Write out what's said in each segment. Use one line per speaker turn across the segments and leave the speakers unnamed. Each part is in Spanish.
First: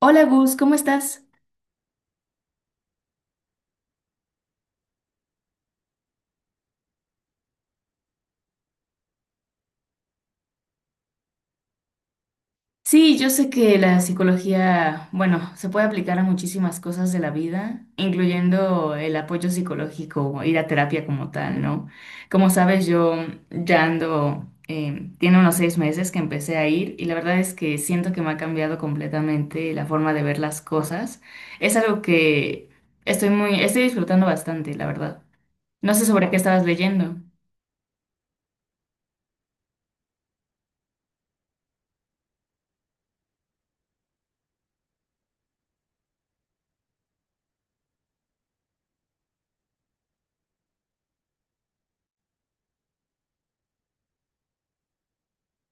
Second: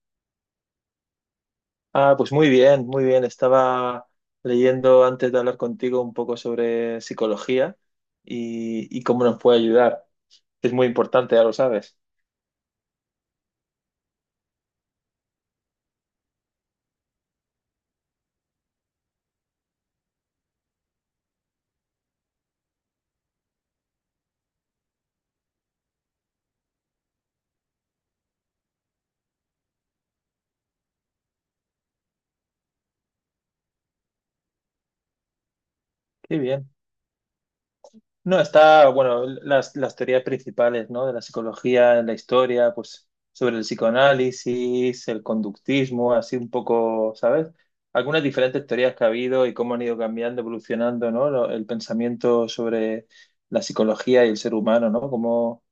Hola Gus, ¿cómo estás?
Ah, pues muy bien, muy bien. Estaba leyendo antes de hablar contigo un poco sobre psicología y cómo nos puede ayudar. Es muy importante, ya lo sabes.
Sí, yo sé que la psicología, bueno, se puede aplicar a muchísimas cosas de la vida, incluyendo el apoyo psicológico, ir a terapia como tal, ¿no? Como sabes, yo ya ando, tiene unos 6 meses que empecé a ir y la verdad es que siento que me ha cambiado completamente la forma de ver las cosas. Es algo que estoy disfrutando bastante, la verdad. No sé sobre qué
Qué
estabas
bien.
leyendo.
No, está, bueno, las teorías principales, ¿no? De la psicología en la historia, pues sobre el psicoanálisis, el conductismo, así un poco, ¿sabes? Algunas diferentes teorías que ha habido y cómo han ido cambiando, evolucionando, ¿no? El pensamiento sobre la psicología y el ser humano, ¿no? Cómo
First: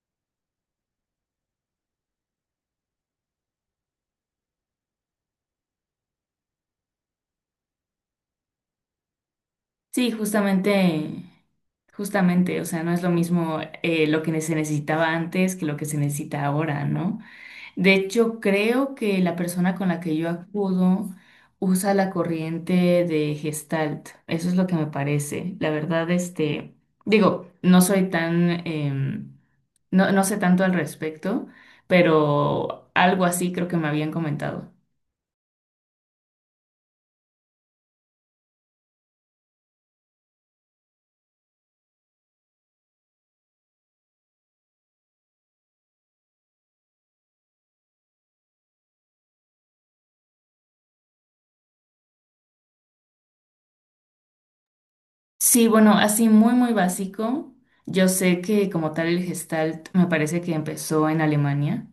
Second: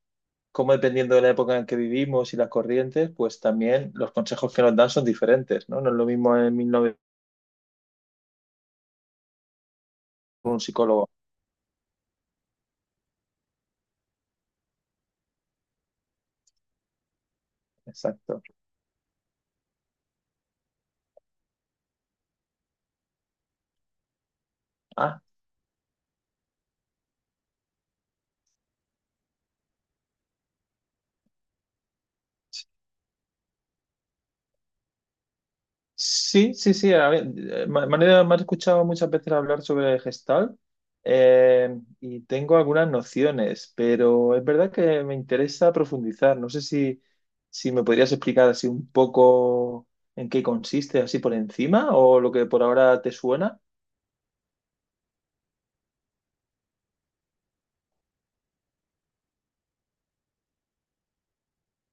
cómo dependiendo de la época en que vivimos y las corrientes, pues también los consejos que nos dan son diferentes, ¿no? No es lo mismo en 1900
Sí,
un psicólogo.
justamente, justamente, o sea, no es lo mismo lo que se necesitaba antes que lo que se necesita ahora, ¿no? De hecho,
Exacto.
creo que la persona con la que yo acudo usa la corriente de Gestalt, eso es lo que me
Ah,
parece. La verdad, este, digo, no soy tan, no, no sé tanto al respecto, pero algo así creo que me habían comentado.
sí, sí, sí. A ver, manera, me has escuchado muchas veces hablar sobre Gestalt y tengo algunas nociones, pero es verdad que me interesa profundizar. No sé si, si me podrías explicar así un poco en qué consiste, así por encima, o lo que por ahora te suena.
Sí, bueno, así muy, muy básico. Yo sé que como tal el Gestalt me parece que empezó en Alemania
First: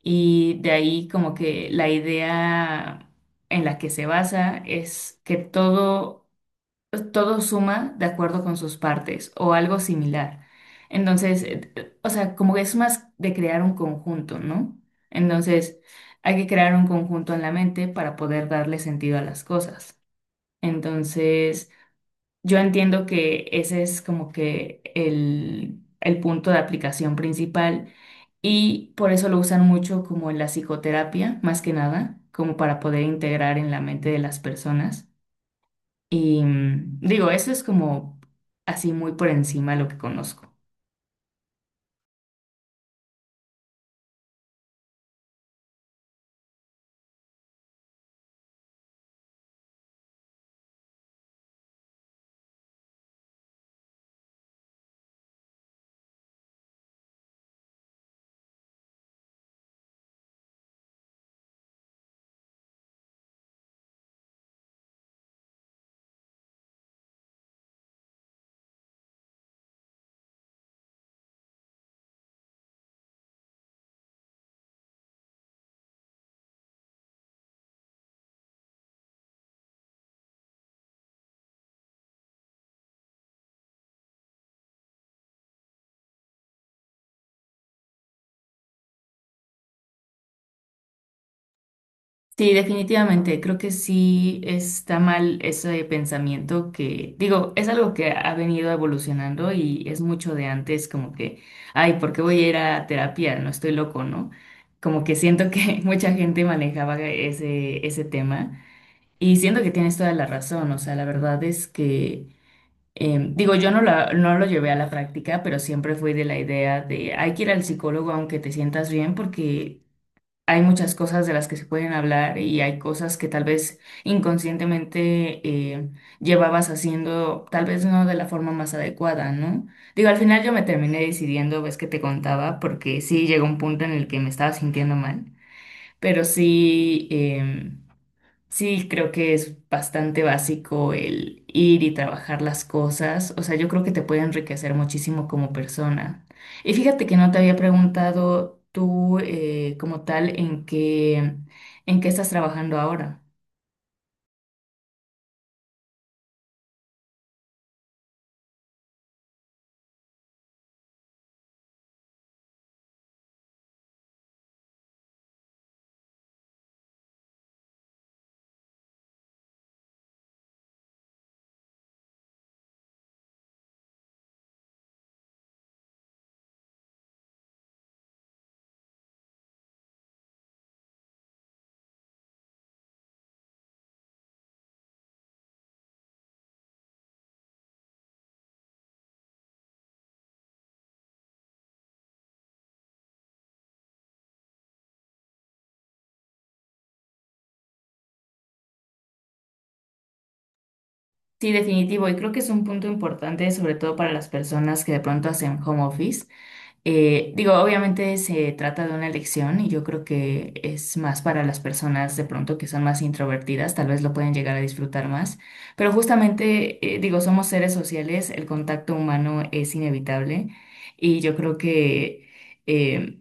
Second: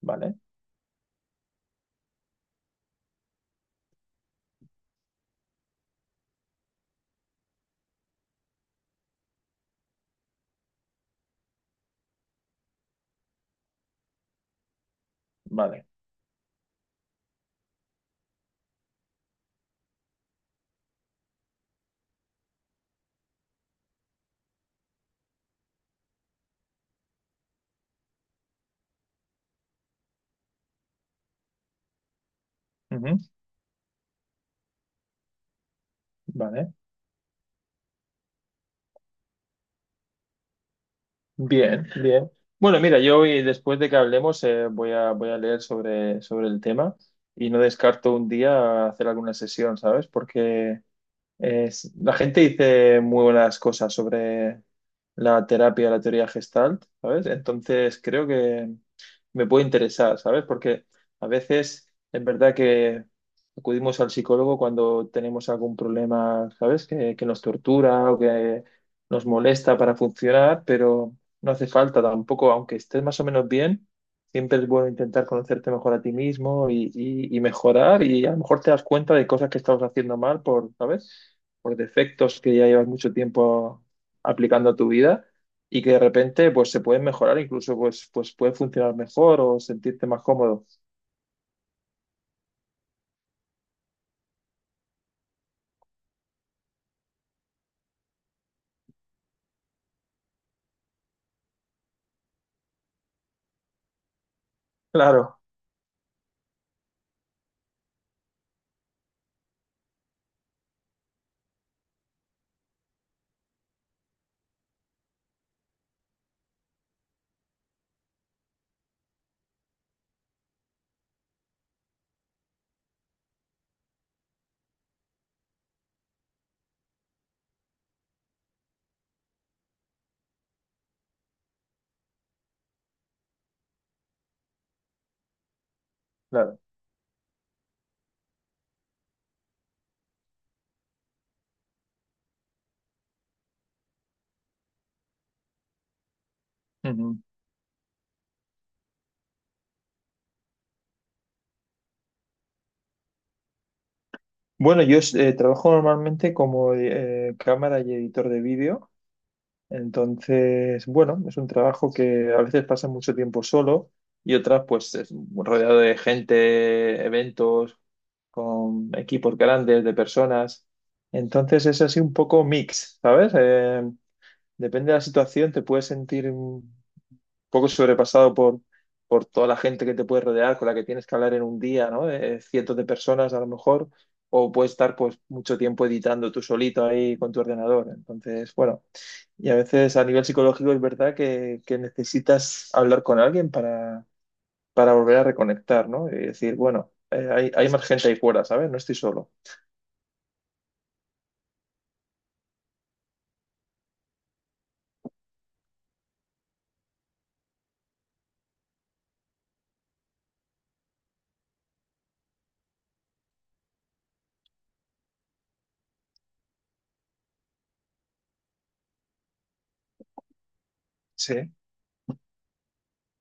Vale,
y de ahí como que la idea en la que se basa es que todo, todo suma de acuerdo con sus partes o algo similar. Entonces, o sea, como que es más de crear un conjunto, ¿no? Entonces,
vale.
hay que crear un conjunto en la mente para poder darle sentido a las cosas. Entonces, yo entiendo que ese es como que el punto de aplicación principal y por eso lo usan mucho como en la psicoterapia, más que nada, como para poder
Ujú.
integrar en la mente de las personas. Y
Vale.
digo, eso es como así muy por encima lo que conozco.
Bien, bien. Bueno, mira, yo hoy, después de que hablemos, voy a, voy a leer sobre, sobre el tema y no descarto un día hacer alguna sesión, ¿sabes? Porque la gente dice muy buenas cosas sobre la terapia, la teoría Gestalt, ¿sabes? Entonces creo que me puede interesar, ¿sabes? Porque a veces es verdad que acudimos al psicólogo cuando tenemos algún problema, ¿sabes? Que nos tortura o que nos molesta para funcionar, pero no hace falta tampoco, aunque estés más o menos bien, siempre es bueno intentar conocerte mejor a ti mismo y mejorar y a lo mejor te das cuenta de cosas que estabas haciendo mal por, ¿sabes? Por defectos que ya llevas mucho tiempo aplicando a tu vida y que de repente pues se pueden mejorar, incluso pues, pues puede funcionar mejor o sentirte más cómodo.
Sí, definitivamente. Creo que sí está mal ese pensamiento que, digo, es algo que ha venido evolucionando y es mucho de antes, como que, ay, ¿por qué voy a ir a terapia? No estoy loco, ¿no? Como que
Claro,
siento que mucha gente manejaba ese tema y siento que tienes toda la razón. O sea, la verdad es que, digo, yo no, no lo llevé a la práctica, pero siempre fui de la idea de, hay que ir al psicólogo aunque te sientas bien porque hay muchas cosas de las que se pueden hablar y hay cosas que tal vez inconscientemente llevabas haciendo, tal vez no de la forma más adecuada, ¿no? Digo, al final yo me terminé decidiendo, ves que te contaba, porque sí llegó un punto en el que me estaba sintiendo mal, pero
claro.
sí. Sí, creo que es bastante básico el ir y trabajar las cosas. O sea, yo creo que te puede enriquecer muchísimo como persona. Y fíjate que
Ujú.
no te había preguntado tú eh, como tal, en qué estás trabajando ahora.
Bueno, yo trabajo normalmente como cámara y editor de vídeo, entonces, bueno, es un trabajo que a veces pasa mucho tiempo solo y otras pues es rodeado de gente, eventos, con equipos grandes, de personas. Entonces es así un poco mix, ¿sabes? Depende de la situación, te puedes sentir poco sobrepasado por toda la gente que te puede rodear, con la que tienes que hablar en un día, ¿no? Cientos de personas a lo mejor, o puedes estar pues mucho tiempo editando tú solito ahí con tu ordenador. Entonces, bueno, y a veces a nivel psicológico es verdad que necesitas hablar con alguien para volver a reconectar, ¿no? Y decir, bueno, hay, hay más gente ahí fuera, ¿sabes? No estoy solo.
Sí, definitivo. Y creo que es un punto importante, sobre todo para las personas que de pronto hacen home office. Digo, obviamente se trata de una elección y yo creo que es más para las personas de pronto que son más introvertidas, tal vez lo pueden llegar a disfrutar más, pero justamente, digo, somos seres sociales, el contacto humano es inevitable y yo
Sí,
creo que, eh,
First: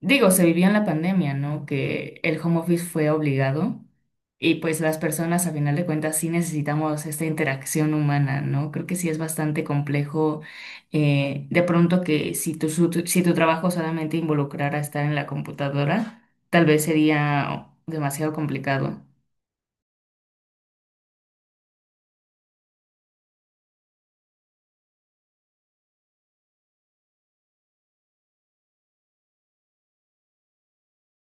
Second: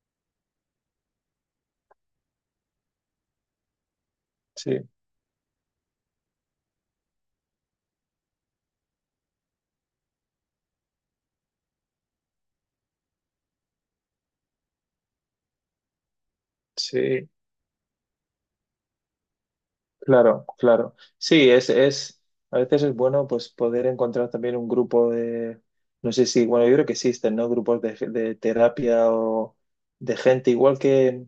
digo, se vivió en la pandemia, ¿no? Que el home office fue obligado y pues
sí,
las personas, a final de cuentas, sí necesitamos esta interacción humana, ¿no? Creo que sí es bastante complejo de pronto que si tu trabajo solamente involucrara estar en la computadora, tal vez
sí.
sería demasiado complicado.
Claro, claro. Sí, es, a veces es bueno pues poder encontrar también un grupo de, no sé si, bueno, yo creo que existen, ¿no? Grupos de terapia o de gente, igual que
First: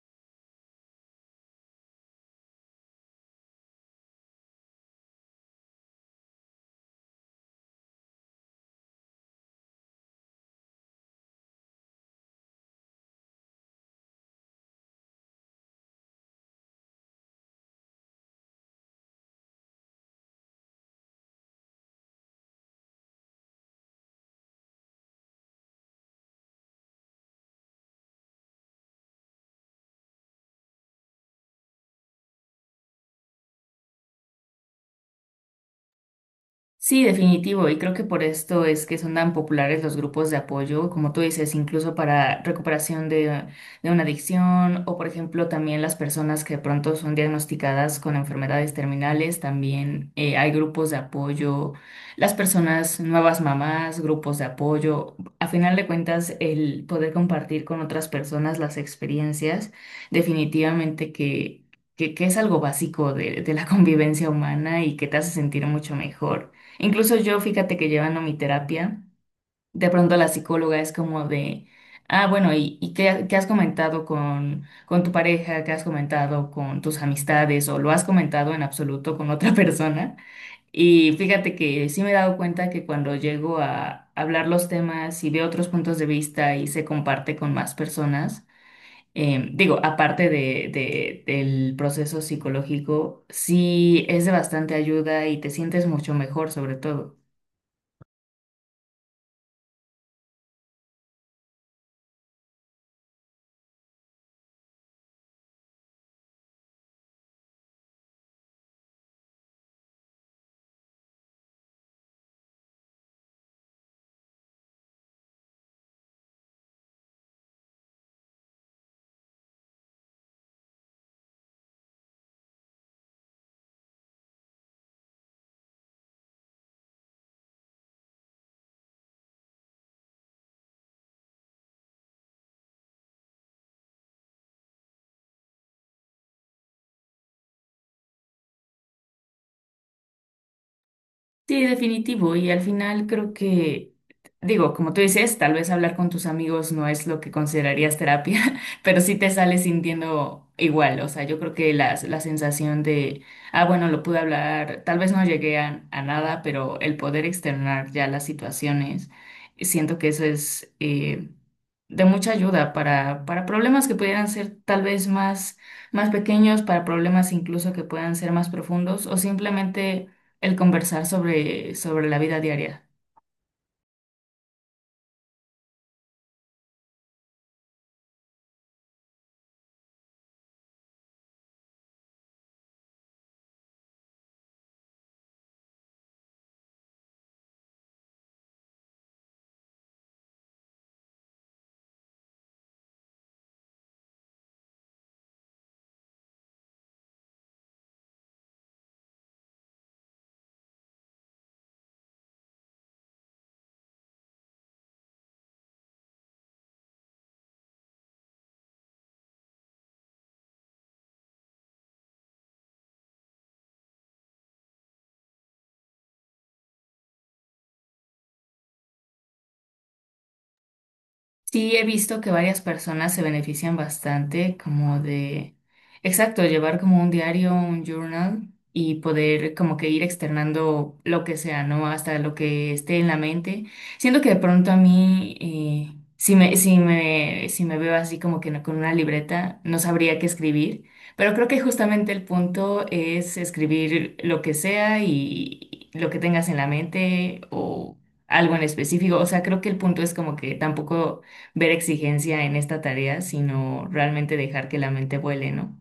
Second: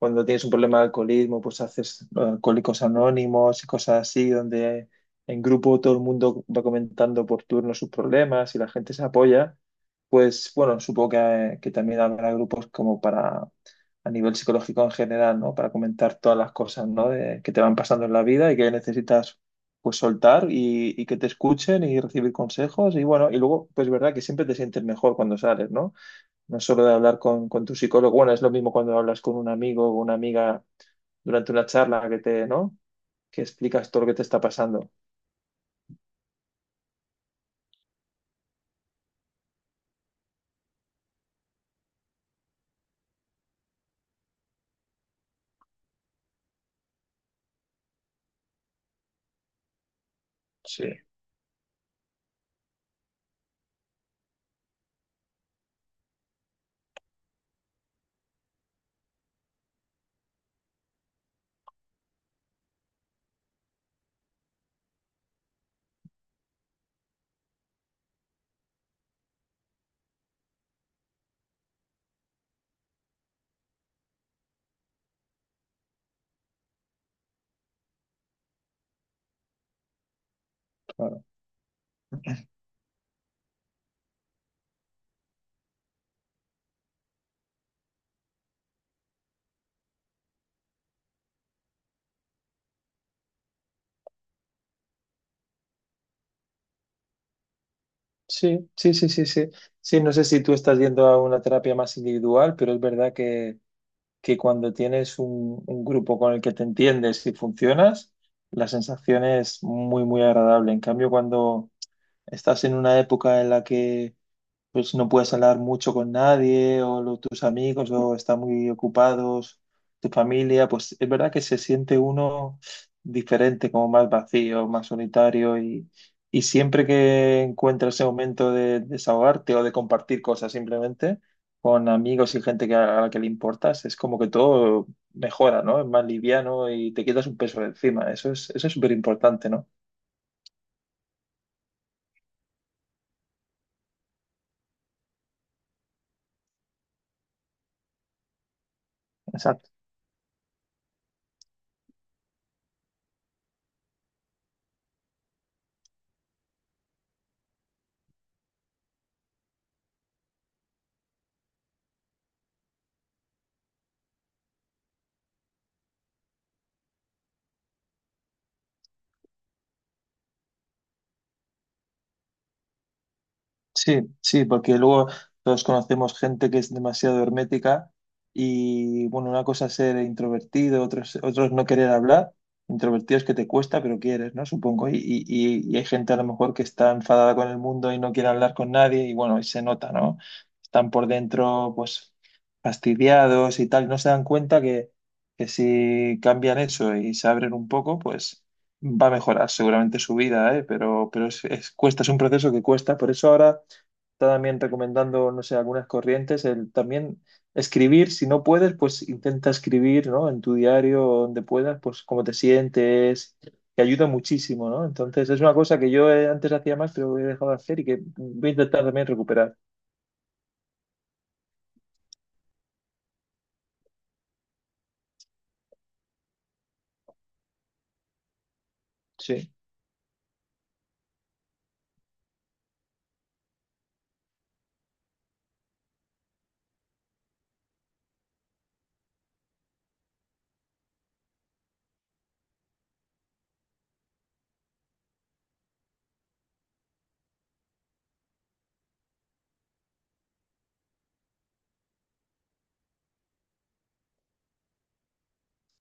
cuando tienes un problema de alcoholismo, pues haces alcohólicos anónimos y cosas así, donde en grupo todo el mundo va comentando por turno sus problemas y la gente se apoya. Pues bueno, supongo que también habrá grupos como para, a nivel psicológico en general, ¿no? Para comentar todas las cosas, ¿no? Que te van pasando en la vida y que necesitas pues soltar y que te escuchen y recibir consejos. Y bueno, y luego, pues es verdad que siempre te sientes mejor cuando sales, ¿no? No solo de hablar con tu psicólogo, bueno, es lo mismo cuando hablas con un amigo o una amiga durante una charla que te, ¿no? Que explicas todo lo que te está pasando.
Sí, definitivo, y creo que por esto es que son tan populares los grupos de apoyo, como tú dices, incluso para recuperación de una adicción o, por ejemplo, también las personas que de pronto son diagnosticadas con enfermedades terminales, también hay
Sí.
grupos de apoyo, las personas nuevas mamás, grupos de apoyo. A final de cuentas, el poder compartir con otras personas las experiencias, definitivamente que, que es algo básico de la convivencia humana y que te hace sentir mucho mejor. Incluso yo, fíjate que llevando mi terapia, de pronto la psicóloga es como de, ah, bueno, ¿ y qué, ¿qué has comentado con tu pareja? ¿Qué has comentado con tus amistades? ¿O lo has comentado en absoluto con otra persona? Y
Claro.
fíjate que sí me he dado cuenta que cuando llego a hablar los temas y veo otros puntos de vista y se comparte con más personas, digo, aparte del proceso psicológico, sí es de bastante ayuda y te sientes mucho mejor sobre todo.
Sí, sí, sí, sí, sí. Sí, no sé si tú estás yendo a una terapia más individual, pero es verdad que cuando tienes un grupo con el que te entiendes y funcionas, la sensación es muy, muy agradable. En cambio, cuando estás en una época en la que pues no puedes hablar mucho con nadie o tus amigos o están muy ocupados, tu familia, pues es verdad que se siente uno diferente, como más vacío, más solitario y siempre que encuentras ese momento de desahogarte o de compartir cosas simplemente con amigos y gente que a la que le importas, es como que todo mejora, ¿no? Es más liviano y te quitas un peso de encima. Eso es súper importante, ¿no?
Sí, definitivo. Y al final creo que, digo, como tú dices, tal vez hablar con tus amigos no es lo que considerarías terapia, pero sí te sales sintiendo igual. O sea, yo creo que la sensación de, ah, bueno, lo pude hablar, tal vez no llegué a nada, pero el poder externar ya las situaciones, siento que eso es de mucha ayuda para problemas que pudieran ser tal vez más, más pequeños, para problemas incluso que puedan ser más profundos o simplemente el conversar sobre la vida diaria.
Sí, sí, porque luego todos conocemos gente que es demasiado hermética y bueno, una cosa es ser introvertido, otros, otros no querer hablar. Introvertido es que te cuesta, pero quieres, ¿no? Supongo. Y hay gente a lo mejor que está enfadada con el mundo y no quiere hablar con nadie y bueno, y se nota, ¿no? Están por dentro, pues, fastidiados y tal. No se dan cuenta que si cambian eso y se abren un poco, pues va a mejorar seguramente su vida, ¿eh? Pero es, cuesta, es un proceso que cuesta. Por eso ahora está también recomendando, no sé, algunas corrientes, el también escribir, si no puedes, pues intenta escribir, ¿no? En tu diario, o donde puedas, pues cómo te sientes, que ayuda muchísimo, ¿no? Entonces, es una cosa que yo antes hacía más, pero he dejado de hacer y que voy a intentar también recuperar.
Sí, he visto que varias personas se benefician bastante como de, exacto, llevar como un diario, un journal y
Sí.
poder como que ir externando lo que sea, ¿no? Hasta lo que esté en la mente. Siento que de pronto a mí, si me veo así como que no- con una libreta, no sabría qué escribir, pero creo que justamente el punto es escribir lo que sea y lo que tengas en la mente o algo en específico. O sea, creo que el punto es como que tampoco ver exigencia en esta tarea, sino realmente dejar que la mente vuele, ¿no?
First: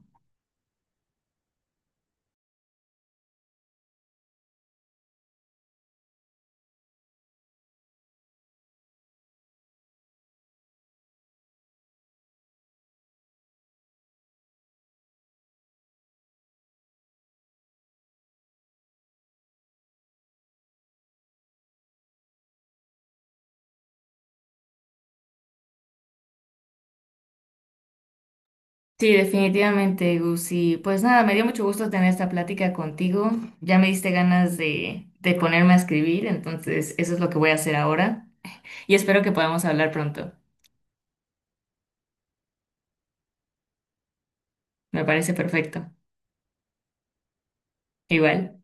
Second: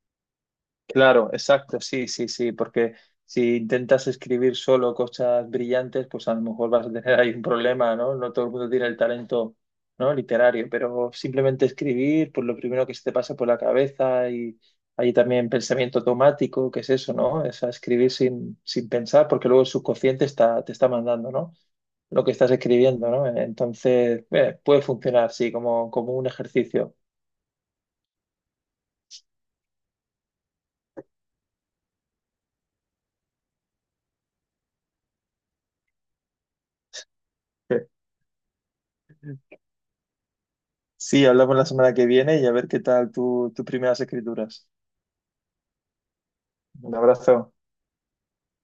Claro, exacto, sí, sí, sí, porque si intentas escribir solo cosas brillantes, pues a lo mejor vas a tener ahí un problema, ¿no? No todo el mundo tiene el talento, ¿no? Literario, pero simplemente escribir, pues lo primero que se te pasa por la cabeza y hay también pensamiento automático, que es eso, ¿no? Es a escribir sin, sin pensar, porque luego el subconsciente está, te está mandando, ¿no? Lo que estás escribiendo, ¿no? Entonces, puede funcionar, sí, como, como un ejercicio.
Sí, definitivamente, Gus, pues nada, me dio mucho gusto tener esta plática contigo. Ya me diste ganas de ponerme a escribir, entonces eso es lo que voy a hacer
Sí.
ahora. Y espero que podamos hablar pronto.
Sí, hablamos la semana que viene y a ver qué tal tu, tus primeras escrituras.
Me parece perfecto.
Un abrazo.
Igual.